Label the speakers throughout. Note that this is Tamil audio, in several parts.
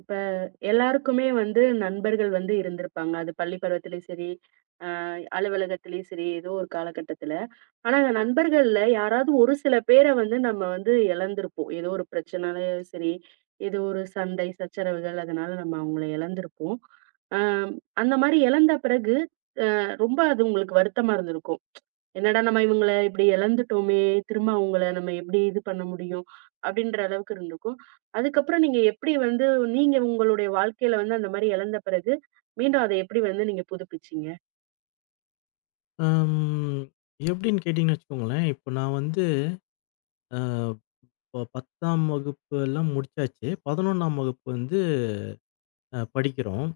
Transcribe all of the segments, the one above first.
Speaker 1: இப்ப எல்லாருக்குமே வந்து நண்பர்கள் வந்து இருந்திருப்பாங்க. அது பள்ளி பருவத்திலயும் சரி, அ அலுவலகத்திலயும் சரி, ஏதோ ஒரு காலகட்டத்தில. ஆனா அந்த நண்பர்கள்ல யாராவது ஒரு சில பேர வந்து நம்ம வந்து இழந்திருப்போம். ஏதோ ஒரு பிரச்சனாலயும் சரி, ஏதோ ஒரு சண்டை, சச்சரவுகள் அதனால நம்ம அவங்கள இழந்திருப்போம். அ அந்த மாரி இழந்த பிறகு அ ரொம்ப அது உங்களுக்கு வருத்தமா இருந்திருக்கும். என்னடா நம்ம இவங்கள இப்படி இழந்துட்டோமே! திரும்ப அவங்கள நம்ம எப்படி இது பண்ண முடியும்? அப்படின்ற அளவுக்கு இருந்திருக்கும். அதுக்கப்புறம் நீங்க எப்படி வந்து நீங்க உங்களுடைய வாழ்க்கையில வந்து அந்த மாரி இழந்த பிறகு, மீண்டும் அத எப்படி வந்து நீங்க புதுப்பிச்சீங்க?
Speaker 2: அம். எப்படின்னு கேட்டீங்கன்னு வச்சுக்கோங்களேன், இப்போ நான் வந்து அ இப்போ 10ஆம் வகுப்பு எல்லாம் முடிச்சாச்சு. 11ஆம் வகுப்பு வந்து படிக்கிறோம்.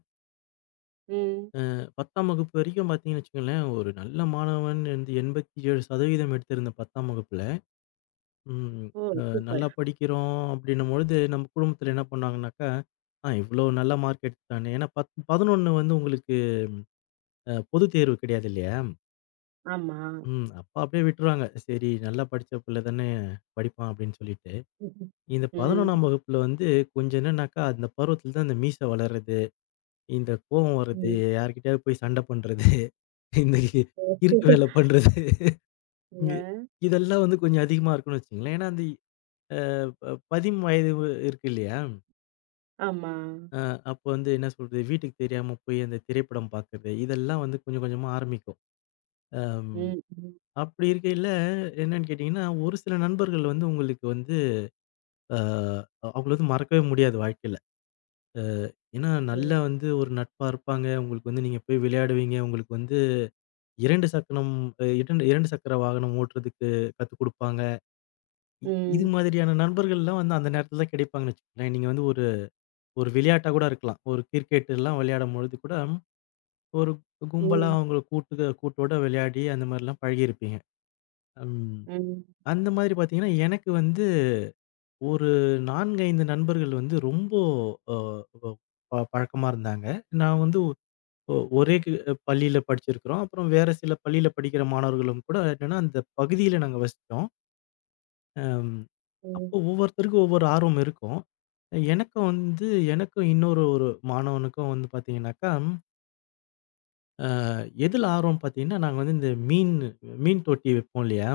Speaker 1: ம்.
Speaker 2: 10ஆம் வகுப்பு வரைக்கும் பார்த்தீங்கன்னு வச்சுக்கோங்களேன், ஒரு நல்ல மாணவன் வந்து 87% எடுத்திருந்தேன் 10ஆம் வகுப்புல. ம்.
Speaker 1: ஓ!
Speaker 2: அ
Speaker 1: சூப்பர்.
Speaker 2: நல்லா படிக்கிறோம் அப்படின்னும்பொழுது, நம்ம குடும்பத்தில என்ன பண்ணாங்கனாக்கா, "ஆ இவ்வளோ நல்ல மார்க் எடுத்துட்டானே." ஏன்னா 10, 11 வந்து உங்களுக்கு பொதுத் தேர்வு கிடையாது இல்லையா?
Speaker 1: ஆமா.
Speaker 2: ம். அப்ப அப்படியே விட்டுருவாங்க. சரி நல்லா படிச்ச பிள்ளை தானே படிப்பான் அப்படின்னு சொல்லிட்டு.
Speaker 1: ம்.
Speaker 2: இந்த 11ஆம் வகுப்புல வந்து கொஞ்சம் என்னன்னாக்கா, அந்த பருவத்தில தான் இந்த மீசை வளர்றது, இந்த கோவம் வர்றது,
Speaker 1: ம்.
Speaker 2: யார்கிட்டயாவது போய் சண்டை பண்றது, இந்த கிறுக்கு வேலை பண்றது, இ
Speaker 1: அ
Speaker 2: இதெல்லாம் வந்து கொஞ்சம் அதிகமா இருக்குன்னு வச்சுக்கங்களேன். ஏன்னா, அந்த அ ப 10 வயது இருக்கு இல்லையா?
Speaker 1: ஆமா.
Speaker 2: அ அப்போ வந்து என்ன சொல்றது, வீட்டுக்கு தெரியாம போய் அந்த திரைப்படம் பார்க்கறது, இதெல்லாம் வந்து கொஞ்சம் கொஞ்சமா ஆரம்பிக்கும். அம்
Speaker 1: ம். ம்.
Speaker 2: அப்படி இருக்கையில என்னன்னு கேட்டீங்கன்னா, ஒரு சில நண்பர்கள் வந்து உங்களுக்கு வந்து அ அவங்கள வந்து மறக்கவே முடியாது வாழ்க்கையில. ஏன்னா, நல்லா
Speaker 1: ம்.
Speaker 2: வந்து ஒரு நட்பா இருப்பாங்க. உங்களுக்கு வந்து நீங்க போய் விளையாடுவீங்க. உங்களுக்கு வந்து 2 சக்கனம் அ 2 2 சக்கர வாகனம் ஓட்டுறதுக்கு கத்துக் குடுப்பாங்க. இ இது
Speaker 1: ம்.
Speaker 2: மாதிரியான நண்பர்கள்லாம் வந்து அந்த நேரத்துல தான் கிடைப்பாங்கன்னு வச்சுக்கங்களேன். நீங்க வந்து ஒரு ஒரு விளையாட்டா கூட இருக்கலாம். ஒரு கிரிக்கெட்லாம் விளையாடும்பொழுது கூட, ஒரு கும்பலா
Speaker 1: ம்.
Speaker 2: அவங்கள கூட்டு கூட்டோட விளையாடி அந்த மாரிலாம் பழகியிருப்பீங்க. ம்.
Speaker 1: ம்.
Speaker 2: அந்த மாதிரி பார்த்தீங்கன்னா, எனக்கு வந்து ஒரு 4, 5 நண்பர்கள் வந்து ரொம்ப அ ப பழக்கமா இருந்தாங்க. நான் வந்து ஒ ஒரே கு பள்ளியில படிச்சிருக்கிறோம். அப்புறம் வேற சில பள்ளியில படிக்கிற மாணவர்களும் கூட என்னன்னா, அந்த பகுதியில நாங்க வசிச்சோம். அம்
Speaker 1: ம்.
Speaker 2: அப்போ ஒவ்வொருத்தருக்கும் ஒவ்வொரு ஆர்வம் இருக்கும். எனக்கும் வந்து எனக்கும் இன்னொரு ஒரு மாணவனுக்கும் வந்து பார்த்தீங்கன்னாக்கா, அ எதில ஆர்வம் பார்த்தீங்கன்னா, நாங்க வந்து இந்த மீன் மீன் தொட்டி வைப்போம் இல்லையா?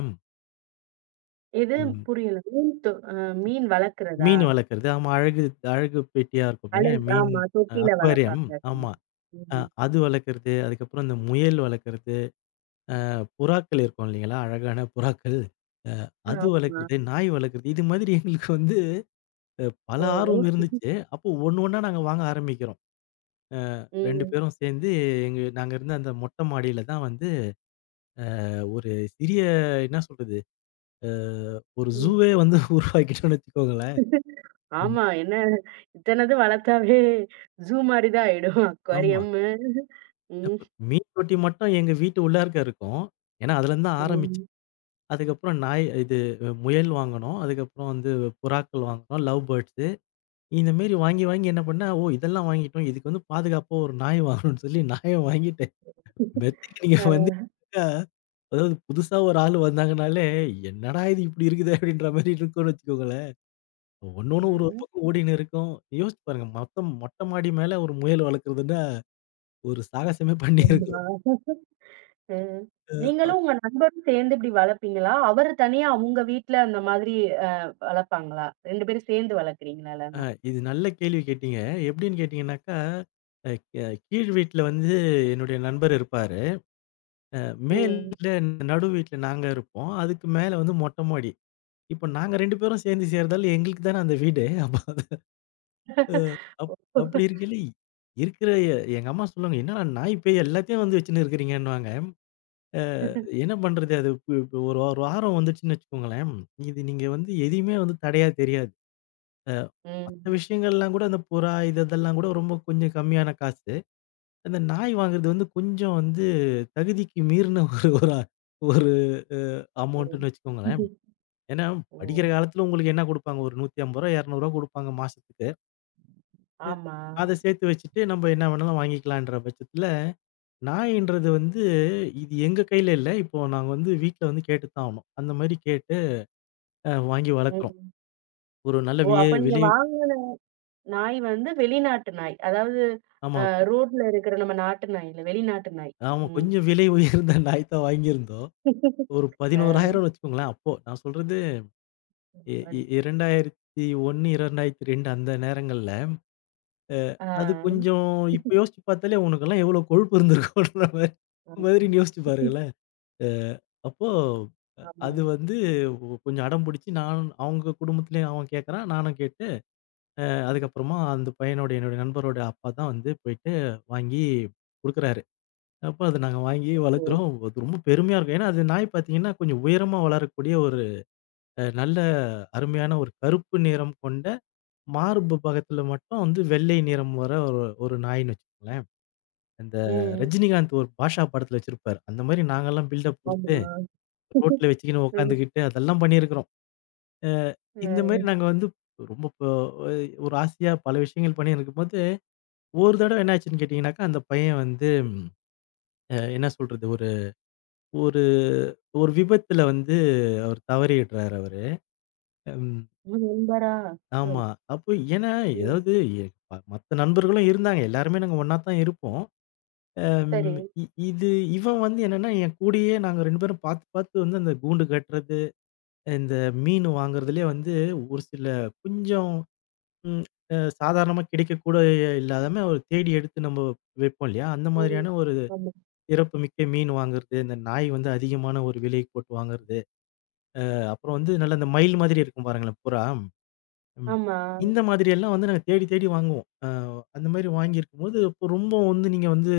Speaker 1: எது
Speaker 2: ம்
Speaker 1: புரியல. மீன் தொ அ மீன் வளர்க்கிறதா?
Speaker 2: மீன் வளர்க்கறது. ஆமா அழகு அழகு பெட்டியா இருக்குமே!
Speaker 1: அழகு
Speaker 2: மீன்
Speaker 1: ஆமா. தொட்டில
Speaker 2: அக்வாரியம்
Speaker 1: வளர்ப்பாங்க.
Speaker 2: ஆமா. அ
Speaker 1: ம்.
Speaker 2: அது வளர்க்கறது. அதுக்கப்புறம் இந்த முயல் வளர்க்கறது. புறாக்கள் இருக்கும் இல்லைங்களா? அழகான புறாக்கள். அ அது ம். வளர்க்குறது,
Speaker 1: ஆமா.
Speaker 2: நாய் வளர்க்குறது இது மாதிரி எங்களுக்கு வந்து பல
Speaker 1: ஓ!
Speaker 2: ஆர்வம் இருந்துச்சு. அப்போ ஒண்ணு ஒண்ணா நாங்க வாங்க ஆரம்பிக்கிறோம். 2
Speaker 1: ம்.
Speaker 2: பேரும் சேர்ந்து நாங்க இருந்த அந்த மொட்ட மாடியில தான் வந்து ஒரு சிறிய என்ன சொல்றது? அ ஒரு
Speaker 1: ம்.
Speaker 2: ஜூவே வந்து உருவாக்கிட்டோம்னு வச்சுக்கோங்களேன். ம்.
Speaker 1: ஆமா. என்ன இத்தனது வளர்த்தாவே ஜூ மாரி தான் ஆயிடும்.
Speaker 2: ஆமா.
Speaker 1: அக்வாரியம்மு. ம்.
Speaker 2: அப்ப மீன் தொட்டி மட்டும் எங்க வீட்டு உள்ளார்க்க இருக்கும். ஏன்னா அதுலருந்து தான் ஆரம்பிச்சு.
Speaker 1: ம்.
Speaker 2: அதுக்கப்புறம் நாய் இது முயல் வாங்குனோம். அதுக்கப்புறம் வந்து புறாக்கள் வாங்குனோம். Love birds. இந்த மேரி வாங்கி, வாங்கி என்ன பண்ணேன், ஓ! இதெல்லாம் வாங்கிட்டோம். இதுக்கு வந்து பாதுகாப்பா ஒரு நாய் வாங்கணும்னு சொல்லி நாய வாங்கிட்டேன். மெத்தைக்கு நீங்க
Speaker 1: அ.
Speaker 2: வந்து அதாவது புதுசா ஒரு ஆள் வந்தாங்கனாலே, என்னடா இது இப்படி இருக்குதே அப்படின்ற மாரி இருக்கும்னு வச்சுக்கோங்களேன்.
Speaker 1: அ.
Speaker 2: ஒண்ணொண்ணும் ஒரு, ஒரு பக்கம் ஓடின்னு இருக்கும். யோசிச்சு பாருங்க, மொத்தம் மொட்டை மாடி மேல ஒரு முயல் வளர்க்குறதுன்னா, ஒரு சாகசமே
Speaker 1: ஆமா.
Speaker 2: பண்ணியிருக்கிறோம்.
Speaker 1: ம். நீங்களும்
Speaker 2: அப்
Speaker 1: உங்க நண்பரும் சேர்ந்து இப்படி வளர்ப்பீங்களா? அவரு தனியா அவங்க வீட்ல அந்த மாதிரி அ வளர்ப்பாங்களா? 2 பேரும் சேர்ந்து வளர்க்குறீங்களா
Speaker 2: அ
Speaker 1: இல்லன்னா?
Speaker 2: இது நல்ல கேள்வி கேட்டீங்க. எப்படின்னு கேட்டீங்கன்னாக்கா, அ கெ கீழ் வீட்ல வந்து என்னுடைய நண்பர் இருப்பாரு. அ
Speaker 1: ம்.
Speaker 2: மேல்ல நடு வீட்ல நாங்க இருப்போம். அதுக்கு மேல வந்து மொட்ட மாடி. இப்ப நாங்க 2 பேரும் சேர்ந்து செய்றதால எங்களுக்கு தானே அந்த வீடு. அப்ப அது அப் அப்படி இருக்கையில இருக்கிற எங்க அம்மா சொல்லுவாங்க, "என்னடா நாய், பேய் எல்லாத்தையும் வந்து வச்சுன்னு இருக்கிறீங்கன்னுவாங்க." அ என்ன பண்றது அது இப்ப ஒரு ஒரு வாரம் வந்துச்சுன்னு வச்சுக்கோங்களேன், இது நீங்க வந்து எதையுமே வந்து தடையா தெரியாது. அ மத்த
Speaker 1: ம்.
Speaker 2: விஷயங்கள்லாம் கூட அந்த புறா இது இதெல்லாம் கூட ரொம்ப கொஞ்சம் கம்மியான காசு. அந்த நாய் வாங்குறது வந்து கொஞ்சம் வந்து தகுதிக்கு மீறின ஒரு ஒரு ஒரு அ அமௌண்ட்டுன்னு
Speaker 1: ம்.
Speaker 2: வச்சுக்கோங்களேன். ஏன்னா
Speaker 1: ஓ!
Speaker 2: படிக்கிற காலத்துல உங்களுக்கு என்ன குடுப்பாங்க? ஒரு ரூ. 150, ரூ. 200 குடுப்பாங்க மாசத்துக்கு. அ
Speaker 1: ஆமா.
Speaker 2: அத சேர்த்து வச்சுட்டு நம்ம என்ன வேணாலும் வாங்கிக்கலான்ற பட்சத்துல, நாயின்றது வந்து இது எங்க கையில இல்ல. இப்போ நாங்க வந்து வீட்ல வந்து கேட்டு தான் ஆகணும். அந்த மாரி கேட்டு வாங்கி வளர்க்குறோம்.
Speaker 1: ம்.
Speaker 2: ஒரு நல்ல
Speaker 1: ஓ! அப்ப நீங்க
Speaker 2: விலை
Speaker 1: நாய் வந்து வெளிநாட்டு நாய். அதாவது
Speaker 2: ஆமா.
Speaker 1: அ ரோட்ல இருக்கிற நம்ம நாட்டு நாய் இல்ல, வெளிநாட்டு நாய்.
Speaker 2: ஆமா.
Speaker 1: ம்.
Speaker 2: கொஞ்சம் விலை உயர்ந்த நாய் தான் வாங்கியிருந்தோம். ஒரு
Speaker 1: அ
Speaker 2: 11,000ன்னு வச்சுக்கோங்களேன். அப்போ நான் சொல்றது இ இ
Speaker 1: படி
Speaker 2: 2001, 2002 அந்த நேரங்கள்ல.
Speaker 1: ஆ.
Speaker 2: அது கொஞ்சம் இப்ப யோசிச்சு பார்த்தாலே உனக்கெல்லாம் எவ்வளோ கொழுப்பு இருந்திருக்கும்ன்ற மாரி
Speaker 1: ஆமா,
Speaker 2: மாதிரி நீ யோசிச்சு பாருங்களேன். அ அப்போ
Speaker 1: ஆமா.
Speaker 2: அது வந்து கொஞ்சம் அடம் பிடிச்சு நான் அவங்க குடும்பத்திலயும் அவன் கேட்கறான். நானும் கேட்டு அதுக்கப்புறமா அந்த பையனோட என்னோட நண்பரோட அப்பா தான் வந்து போயிட்டு வாங்கி குடுக்குறாரு. அப்ப அத நாங்க வாங்கி
Speaker 1: ஓ!
Speaker 2: வளர்க்குறோம். அது ரொம்ப பெருமையா இருக்கும். ஏன்னா, அது நாய் பார்த்தீங்கன்னா, கொஞ்சம் உயரமா வளரக்கூடிய ஒரு நல்ல அருமையான ஒரு கருப்பு நிறம் கொண்ட மார்பு பக்கத்துல மட்டும் வந்து வெள்ளை நிறம் வர ஒரு ஒரு நாய்ன்னு வச்சுக்கோங்களேன். அந்த
Speaker 1: ம்.
Speaker 2: ரஜினிகாந்த் ஒரு பாஷா படத்துல வச்சிருப்பாரு. அந்த மாரி நாங்கலாம் பில்டப் குடுத்து
Speaker 1: ஆமா.
Speaker 2: ரோட்ல வச்சுக்கின்னு
Speaker 1: ம்.
Speaker 2: உட்காந்துக்கிட்டு அதெல்லாம் பண்ணியிருக்கிறோம். இந்த மாரி நாங்க வந்து ரொம்ப ப ஒய் ஒரு ஆசையா பல விஷயங்கள் பண்ணியிருக்கும்போது, ஒரு தடவ என்ன ஆச்சுன்னு கேட்டீங்கன்னாக்கா, அந்த பையன் வந்து என்ன சொல்றது? ஒரு ஒரு ஒரு விபத்துல வந்து அவர் தவறிடுறாரு அவரு. ம்.
Speaker 1: நண்பரா? ஓ!
Speaker 2: ஆமா. அப்போ ஏன்னா,
Speaker 1: ம்.
Speaker 2: ஏதாவது எ ப மத்த நண்பர்களும் இருந்தாங்க. எல்லாருமே நாங்க ஒண்ணா தான் இருப்போம்.
Speaker 1: சரி.
Speaker 2: அம் இ இது இவன் வந்து என்னன்னா, என் கூடயே நாங்க 2 பேரும் பார்த்து, பார்த்து வந்து அந்த கூண்டு கட்டுறது, இந்த மீன் வாங்குறதுலயே வந்து ஒரு சில கொஞ்சம் ம். சாதாரணமா கிடைக்கக்கூட இல்லாதம ஒரு தேடி எடுத்து நம்ம வைப்போம் இல்லையா? அந்த
Speaker 1: ம்.
Speaker 2: மாதிரியான ஒரு
Speaker 1: ஆமா.
Speaker 2: சிறப்பு மிக்க மீன் வாங்குறது, இந்த நாய் வந்து அதிகமான ஒரு விலை போட்டு வாங்குறது, அப்புறம் வந்து நல்ல அந்த மயில் மாதிரி இருக்கும் பாருங்களேன் புறா. ம்.
Speaker 1: ஆமா.
Speaker 2: இந்த மாதிரி எல்லாம் வந்து நாங்க தேடி தேடி வாங்குவோம். அந்த மாரி வாங்கியிருக்கும்போது, அப்போ ரொம்ப வந்து நீங்க வந்து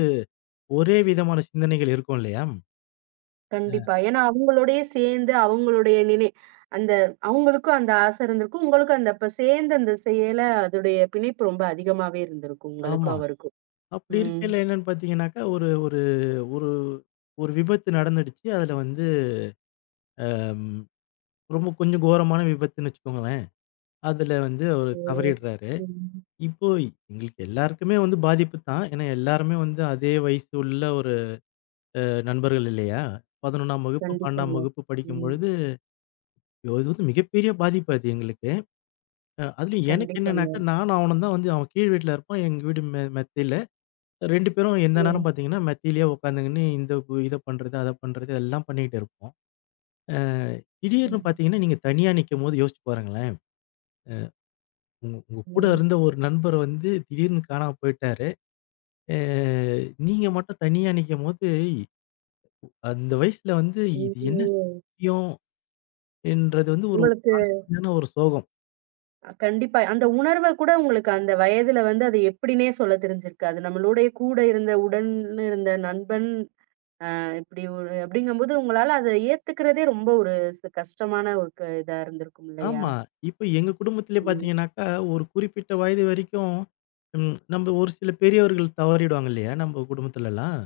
Speaker 2: ஒரே விதமான சிந்தனைகள் இருக்கும் இல்லையா? அ
Speaker 1: கண்டிப்பா. ஏன்னா அவங்களோடயே சேர்ந்து அவங்களுடைய நினை அந்த அவங்களுக்கும் அந்த ஆசை இருந்திருக்கும். உங்களுக்கும் அந்த அப்ப சேர்ந்து அந்த செயல அதோடைய பிணைப்பு ரொம்ப அதிகமாவே இருந்திருக்கும்.
Speaker 2: ஆமா.
Speaker 1: உங்களுக்கும் அவருக்கும்.
Speaker 2: அப்படி
Speaker 1: ம்.
Speaker 2: இருக்கையில என்னன்னு பார்த்தீங்கன்னாக்கா, ஒரு ஒரு ஒரு ஒரு விபத்து நடந்துடுச்சு. அதுல வந்து அம் ரொம்ப கொஞ்சம் கோரமான விபத்துன்னு வச்சுக்கோங்க. அதுல வந்து அவரு
Speaker 1: ம்.
Speaker 2: தவறிடுறாரு.
Speaker 1: ம்.
Speaker 2: இப்போ எங்களுக்கு எல்லாருக்குமே வந்து பாதிப்பு தான். ஏன்னா எல்லாருமே வந்து அதே வயசு உள்ள ஒரு நண்பர்கள் இல்லையா? 11ஆம் வகுப்பு,
Speaker 1: கண்டிப்பாங்க.
Speaker 2: 12ஆம் வகுப்பு
Speaker 1: ம்.
Speaker 2: படிக்கும்பொழுது, இது வந்து மிகப்பெரிய பாதிப்பு அது எங்களுக்கு. அதுலயும் எனக்கு
Speaker 1: கண்டிப்பாங்க.
Speaker 2: என்னன்னாக்கா, நானும் அவனும் தான் வந்து அவன் கீழ் வீட்ல இருப்பான். எங்க வீடு மெத்தையில. 2 பேரும் எந்த நேரம்
Speaker 1: ம்.
Speaker 2: பார்த்தீங்கன்னா, மெத்தையிலேயே உட்காந்துங்கன்னு இந்த இத பண்றது, அத பண்றது எல்லாம் பண்ணிக்கிட்டு இருப்போம். அ திடீர்னு
Speaker 1: ம்.
Speaker 2: பார்த்தீங்கன்னா, நீங்க தனியா நிக்கும்போது யோசிச்சு பாருங்களேன். உங்க உங்க கூட
Speaker 1: ம்.
Speaker 2: இருந்த ஒரு நண்பர் வந்து திடீர்னு காணாம போயிட்டாரு. அ நீங்க மட்டும் தனியா நிக்கும்போது, அந்த வயசுல வந்து இது என்ன
Speaker 1: ம்.
Speaker 2: சத்தியம் என்றது வந்து ஒரு
Speaker 1: உங்களுக்கு
Speaker 2: தாங்க முடியாத ஒரு சோகம்.
Speaker 1: கண்டிப்பா அந்த உணர்வ கூட உங்களுக்கு அந்த வயதுல வந்து அது எப்படின்னே சொல்ல தெரிஞ்சிருக்காது. நம்மளுடைய கூட இருந்த உடன் இருந்த நண்பன் அ இப்படி ஒரு அப்படிங்கும்போது உங்களால அத ஏத்துக்கிறதே ரொம்ப ஒரு கஷ்டமான ஒரு க இதா இருந்திருக்கும் இல்லையா?
Speaker 2: ஆமா. இப்ப எங்க குடும்பத்திலே
Speaker 1: ம்.
Speaker 2: பார்த்தீங்கன்னாக்கா, ஒரு குறிப்பிட்ட வயது வரைக்கும் ம் நம்ம ஒரு சில பெரியவர்கள் தவறிடுவாங்க இல்லையா? நம்ம குடும்பத்துலலாம்.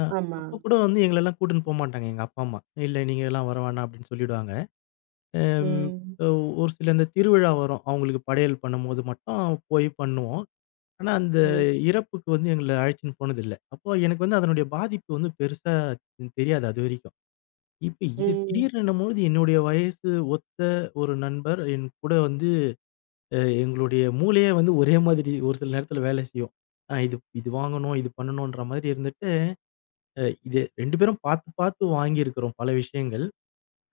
Speaker 2: அ
Speaker 1: ஆமா.
Speaker 2: அப்ப கூட வந்து எங்களலாம் கூட்டின்னு போமாட்டாங்க எங்க அப்பா, அம்மா. "இல்ல நீங்கலாம் வர வேணாம்" அப்படின்னு சொல்லிடுவாங்க. அம்
Speaker 1: ம்.
Speaker 2: ஒரு சில இந்த திருவிழா வரும். அவங்களுக்கு படையல் பண்ணும்போது மட்டும் போய் பண்ணுவோம். ஆனா, அந்த
Speaker 1: ம்.
Speaker 2: இறப்புக்கு வந்து எங்கள அழைச்சுன்னு போனதில்ல. அப்போ எனக்கு வந்து அதனுடைய பாதிப்பு வந்து பெருசா தெரியாது அதுவரைக்கும். இப்ப இது
Speaker 1: ம்.
Speaker 2: திடீர்னுன்னும்போது என்னுடைய வயசு ஒத்த ஒரு நண்பர் என் கூட வந்து எங்களுடைய மூளையே வந்து ஒரே மாதிரி ஒரு சில நேரத்தில வேலை செய்யும். அ இது இது வாங்கணும், இது பண்ணணுன்ற மாதிரி இருந்துட்டு, அ இது 2 பேரும் பார்த்து, பார்த்து வாங்கியிருக்கிறோம் பல விஷயங்கள்.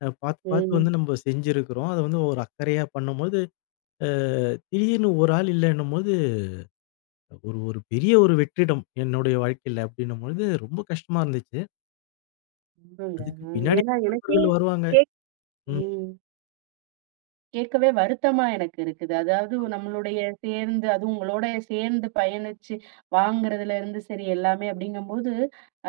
Speaker 2: பார்த்து, பார்த்து
Speaker 1: ம்.
Speaker 2: வந்து நம்ம செஞ்சிருக்கிறோம். அத வந்து ஒரு அக்கறையா பண்ணும்போது, அ திடீர்னு ஒரு ஆள் இல்லன்னும்போது ஒரு ஒரு பெரிய ஒரு வெற்றிடம் என்னுடைய வாழ்க்கையில அப்படின்னும்பொழுது ரொம்ப கஷ்டமா இருந்துச்சு.
Speaker 1: ரொம்பங்க.
Speaker 2: அதுக்கு
Speaker 1: அ
Speaker 2: பின்னாடி
Speaker 1: ஏன்னா எனக்கே
Speaker 2: நண்பர்கள் வருவாங்க.
Speaker 1: கேக்
Speaker 2: ம்.
Speaker 1: ம். கேட்கவே வருத்தமா எனக்கு இருக்குது. அதாவது நம்மளுடைய சேர்ந்து அதுவும் உங்களோட சேர்ந்து பயணிச்சு வாங்குறதுல இருந்து சரி எல்லாமே அப்படிங்கும்போது,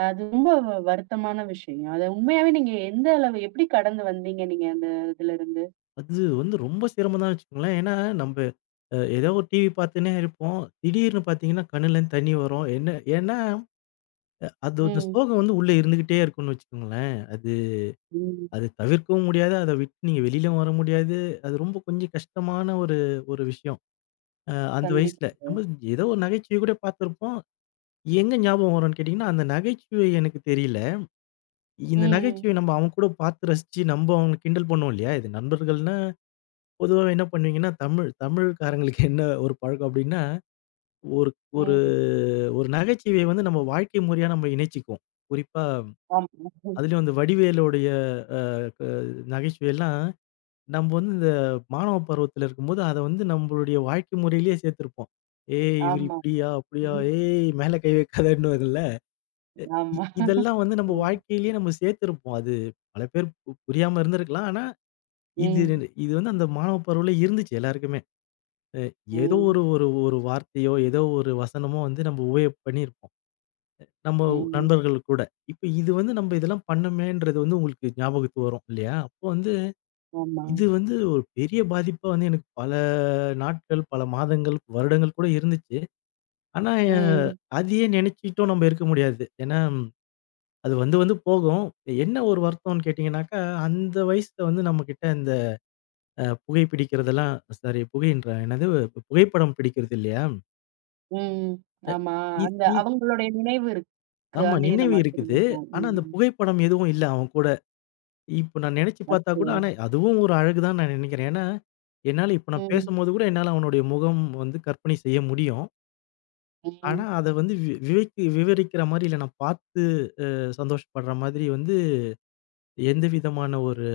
Speaker 1: அது ரொம்ப வருத்தமான விஷயம். அத உண்மையாவே நீங்க எந்த அளவு எப்படி கடந்து வந்தீங்க நீங்க அந்த இதுலருந்து?
Speaker 2: அது வந்து ரொம்ப சிரமம் தான் வச்சுக்கோங்களேன். ஏன்னா நம்ப அ ஏதோ ஒரு டிவி பார்த்துன்னே இருப்போம். திடீர்னு பார்த்தீங்கன்னா கண்ணுலேருந்து தண்ணி வரும். என்ன ஏன்னா அது அந்த
Speaker 1: ம்.
Speaker 2: சோகம் வந்து உள்ள இருந்துகிட்டே இருக்கும்னு வச்சுக்கோங்களேன். அது
Speaker 1: ம்.
Speaker 2: அது தவிர்க்கவும் முடியாது. அத விட்டு நீங்க வெளியிலயும் வர முடியாது. அது ரொம்ப கொஞ்சம் கஷ்டமான ஒரு ஒரு விஷயம். அந்த வயசுல.
Speaker 1: கண்டிப்பா.
Speaker 2: நம்ம ஏதோ ஒரு நகைச்சுவை கூட பார்த்துருப்போம். எங்க ஞாபகம் வரும்ன்னு கேட்டீங்கன்னா, அந்த நகைச்சுவை எனக்கு தெரியல. இந்த
Speaker 1: ம்.
Speaker 2: நகைச்சுவை நம்ம அவன் கூட பார்த்து ரசிச்சு நம்ம அவன கிண்டல் பண்ணுவோம் இல்லையா? இது நண்பர்கள்னா, பொதுவா என்ன பண்ணுவீங்கன்னா, தமிழ் தமிழ்காரங்களுக்கு என்ன ஒரு பழக்கம் அப்படின்னா, ஒரு ஒரு
Speaker 1: ம்.
Speaker 2: ஒரு நகைச்சுவைய வந்து நம்ம வாழ்க்கை முறையா நம்ம இணைச்சுக்குவோம். குறிப்பா
Speaker 1: ஆமா.
Speaker 2: அதுலயும் அந்த வடிவேலுடைய அ க நகைச்சுவையெல்லாம் நம்ம வந்து இந்த மாணவ பருவத்தில இருக்கும்போது, அத வந்து நம்மளுடைய வாழ்க்கை முறையிலேயே சேர்த்திருப்போம். "ஏய் இவரு
Speaker 1: ஆமா.
Speaker 2: இப்படியா? அப்படியா?
Speaker 1: ம்,
Speaker 2: ஏய் மேல கை வைக்காதன்னுவாங்கல்ல."
Speaker 1: ஆமா.
Speaker 2: இதெல்லாம் வந்து நம்ம
Speaker 1: ம்.
Speaker 2: வாழ்க்கையிலேயே நம்ம சேர்த்திருப்போம். அது பல பேர் புரியாம இருந்திருக்கலாம். ஆனா இது
Speaker 1: ம்.
Speaker 2: இது வந்து அந்த மாணவ பருவல இருந்துச்சு எல்லாருக்குமே. ஏதோ
Speaker 1: ம்.
Speaker 2: ஒரு ஒரு ஒரு வார்த்தையோ, ஏதோ ஒரு வசனமோ வந்து நம்ம உபயோக பண்ணியிருப்போம். நம்ம
Speaker 1: ம்.
Speaker 2: நண்பர்கள் கூட. இப்ப இது வந்து நம்ம இதெல்லாம் பண்ணோமேன்றது வந்து உங்களுக்கு ஞாபகத்துக்கு வரும் இல்லையா? அப்போ வந்து
Speaker 1: ஆமா.
Speaker 2: இது வந்து ஒரு பெரிய பாதிப்பா வந்து எனக்கு பல நாட்கள், பல மாதங்கள், வருடங்கள் கூட இருந்துச்சு. ஆனா அஹ்,
Speaker 1: ம்.
Speaker 2: அதையே நினைச்சுட்டும் நம்ம இருக்க முடியாது. ஏன்னா ம், அது வந்து வந்து போகும். என்ன ஒரு வருத்தம்னு கேட்டீங்கன்னாக்கா, அந்த வயசுல வந்து நம்மகிட்ட இந்த புகை பிடிக்கிறதெல்லாம் சாரி புகைன்றேன். என்னது புகைப்படம் பிடிக்கிறது இல்லையா?
Speaker 1: ம். ஆமா.
Speaker 2: இ
Speaker 1: அந்த
Speaker 2: இ
Speaker 1: அவங்களுடைய நினைவு இருக்கு.
Speaker 2: ஆமா
Speaker 1: ஆண்டி
Speaker 2: நினைவு
Speaker 1: நம்ம
Speaker 2: இருக்குது.
Speaker 1: வச்சிருந்துருக்கோம்.
Speaker 2: ஆனா, அந்த
Speaker 1: ம்.
Speaker 2: புகைப்படம் எதுவும் இல்ல அவன் கூட. இப்ப நான் நினைச்சு பார்த்தா
Speaker 1: அச்சோ!
Speaker 2: கூட ஆனா அதுவும் ஒரு அழகு தான் நான் நினைக்கிறேன். ஏன்னா, என்னால இப்ப நான்
Speaker 1: ம்.
Speaker 2: பேசும்போது கூட என்னால அவனுடைய முகம் வந்து கற்பனை செய்ய முடியும்.
Speaker 1: ம்.
Speaker 2: ஆனா, அத வந்து வி விவரிக் விவரிக்கிற மாரி இல்ல. நான் பார்த்து சந்தோஷப்படுற மாதிரி வந்து எந்த விதமான ஒரு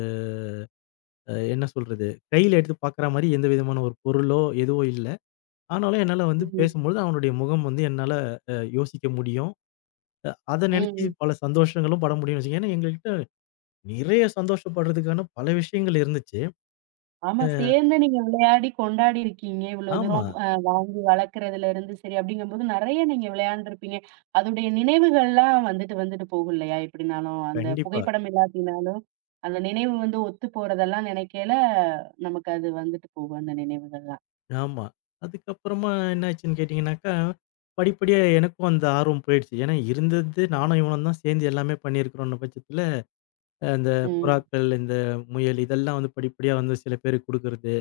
Speaker 2: என்ன சொல்றது? கையில எடுத்து பார்க்குற மாரி எந்த விதமான ஒரு பொருளோ, எதுவோ இல்ல. ஆனாலும் என்னால வந்து
Speaker 1: ம்.
Speaker 2: பேசும்பொழுது அவனுடைய முகம் வந்து என்னால யோசிக்க முடியும். அத நெனச்சு
Speaker 1: ம்.
Speaker 2: பல சந்தோஷங்களும் பட முடியும்னு வச்சுக்கோங்க. ஏன்னா எங்ககிட்ட நிறைய சந்தோஷப்படுறதுக்கான பல விஷயங்கள் இருந்துச்சு.
Speaker 1: ஆமா.
Speaker 2: அ
Speaker 1: சேர்ந்து நீங்க விளையாடி கொண்டாடி இருக்கீங்க. இவ்வளோ
Speaker 2: ஆமா.
Speaker 1: தூரம் வாங்கி வளர்க்குறதுலருந்து சரி அப்படிங்கும்போது நெறைய நீங்க விளையாண்டுருப்பீங்க. அதோடைய நினைவுகள்லாம் வந்துட்டு வந்துட்டு போகும் இல்லையா? எப்படினாலும் அந்த
Speaker 2: கண்டிப்பா.
Speaker 1: புகைப்படம் இல்லாட்டினாலும், அந்த நினைவு வந்து ஒத்து போறதெல்லாம் நெனைக்கையில, நமக்கு அது வந்துட்டு போகும் அந்த நினைவுகள்லாம்.
Speaker 2: ஆமா. அதுக்கப்புறமா என்னாச்சுன்னு கேட்டீங்கன்னாக்கா, படிப்படியா எனக்கும் அந்த ஆர்வம் போயிடுச்சு. ஏன்னா இருந்தது நானும் இவனும் தான் சேர்ந்து எல்லாமே பண்ணியிருக்கிறோம்ன்ன பட்சத்தில, அந்த
Speaker 1: ம்.
Speaker 2: புறாக்கள், இந்த முயல் இதெல்லாம் வந்து படிப்படியா வந்து சில பேருக்கு குடுக்குறது.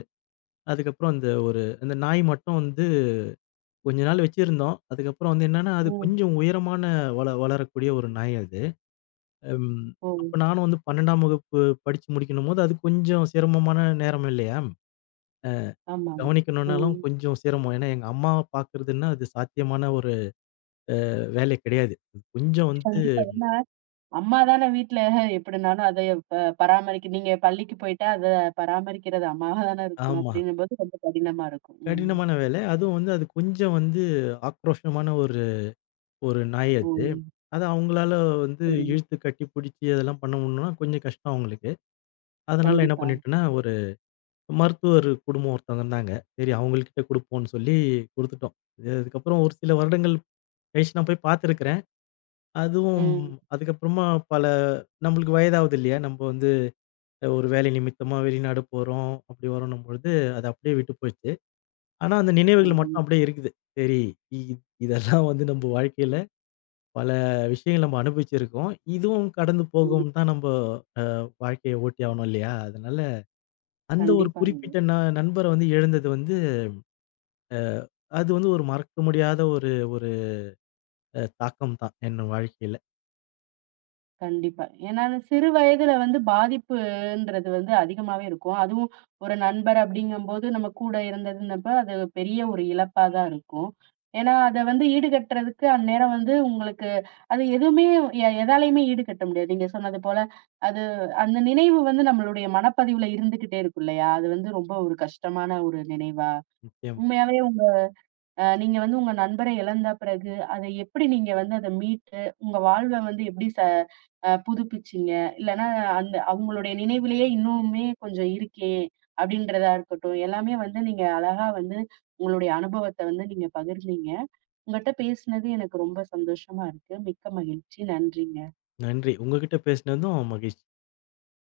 Speaker 2: அதுக்கப்புறம் அந்த ஒரு அந்த நாய் மட்டும் வந்து கொஞ்ச நாள் வச்சிருந்தோம். அதுக்கப்புறம் வந்து என்னன்னா, அது
Speaker 1: ம்.
Speaker 2: கொஞ்சம் உயரமான வளரக்கூடிய ஒரு நாய் அது. ம்.
Speaker 1: ஓ!
Speaker 2: அப்ப நானும் வந்து 12ஆம் வகுப்பு படிச்சு முடிக்கணும்போது, அது கொஞ்சம் சிரமமான நேரம் இல்லையா?
Speaker 1: ஆமா. ம்.
Speaker 2: கவனிக்கணும்னாலும் கொஞ்சம் சிரமம். ஏன்னா, எங்க அம்மா பார்க்குறதுன்னா, அது சாத்தியமான ஒரு வேலை கிடையாது. அது கொஞ்சம் வந்து
Speaker 1: கண்டிப்பா. அம்மா தானே வீட்ல எப்படினாலும் அத பராமரிக்க நீங்க பள்ளிக்கு போயிட்டா, அத பராமரிக்கிறது அம்மாவா தானே இருக்கும்.
Speaker 2: ஆமா.
Speaker 1: அப்படிங்கும்போது ரொம்ப கடினமா இருக்கும். ம்.
Speaker 2: கடினமான வேலை. அதுவும் வந்து அது கொஞ்சம் வந்து ஆக்ரோஷமான ஒரு ஒரு நாய்
Speaker 1: ஓ!
Speaker 2: அது. அத அவங்களால வந்து
Speaker 1: சரிங்க.
Speaker 2: இழுத்து கட்டி பிடிச்சு அதெல்லாம் பண்ண முடியணும்னா கொஞ்சம் கஷ்டம் அவங்களுக்கு. அதனால என்ன
Speaker 1: கண்டிப்பா.
Speaker 2: பண்ணிட்டேன்னா மருத்துவர் குடும்பம் ஒருத்தவங்க இருந்தாங்க. சரி அவங்கள்கிட்ட குடுப்போம்ன்னு சொல்லி குடுத்துட்டோம். அதுக்கப்புறம் ஒரு சில வருடங்கள் கழிச்சு நான் போய் பார்த்துருக்கிறேன். அதுவும்
Speaker 1: ம்.
Speaker 2: அதுக்கப்புறமா பல நம்மளுக்கு வயதாகுது இல்லையா? நம்ம வந்து ஒரு வேலை நிமித்தமா வெளிநாடு போறோம். அப்படி வரணும் பொழுது அது அப்படியே விட்டு போயிடுச்சு. ஆனா அந்த நினைவுகள்
Speaker 1: ம்.
Speaker 2: மட்டும் அப்படியே இருக்குது. சரி இ இதெல்லாம் வந்து நம்ம வாழ்க்கையில பல விஷயங்கள் நம்ம அனுபவிச்சிருக்கோம். இதுவும் கடந்து
Speaker 1: ம்.
Speaker 2: போகும் தான் நம்ம வாழ்க்கைய ஓட்டி ஆகணும் இல்லையா? அதனால அந்த ஒரு
Speaker 1: கண்டிப்பாங்க.
Speaker 2: குறிப்பிட்ட நண்பர வந்து இழந்தது வந்து அ அது வந்து ஒரு மறக்க முடியாத ஒரு ஒரு அ தாக்கம் தான், என் வாழ்க்கையில.
Speaker 1: கண்டிப்பா. ஏன்னா சிறு வயதுல வந்து பாதிப்புன்றது வந்து அதிகமாவே இருக்கும். அதுவும் ஒரு நண்பர் அப்படிங்கும்போது நம்ம கூட இருந்ததுன்னப்ப அது பெரிய ஒரு இழப்பா தான் இருக்கும். ஏன்னா அத வந்து ஈடுகட்டுறதுக்கு அந்நேரம் வந்து உங்களுக்கு அது எதுவுமே எதாலயுமே ஈடுகட்ட முடியாது. நீங்க சொன்னது போல அது அந்த நினைவு வந்து நம்மளுடைய மனப்பதிவுல இருந்துகிட்டே இருக்கும் இல்லையா? அது வந்து ரொம்ப ஒரு கஷ்டமான ஒரு நினைவா
Speaker 2: நிச்சயமா.
Speaker 1: உண்மையாவே நீங்க வந்து உங்க நண்பரை இழந்த பிறகு, அத எப்படி நீங்க வந்து அத மீட்டு, உங்க வாழ்வ வந்து எப்படி ச அ புதுப்பிச்சீங்க? இல்லன்னா அந்த அவங்களுடைய நினைவிலேயே இன்னுமே கொஞ்சம் இருக்கே, அப்படின்றதா இருக்கட்டும். எல்லாமே வந்து நீங்க அழகா வந்து உங்களுடைய அனுபவத்த வந்து நீங்க பகிர்ந்தீங்க. உங்கட்ட பேசினது எனக்கு ரொம்ப சந்தோஷமா இருக்கு. மிக்க மகிழ்ச்சி. நன்றிங்க.
Speaker 2: நன்றி. உங்ககிட்ட பேசினதும் மகிழ்ச்சி.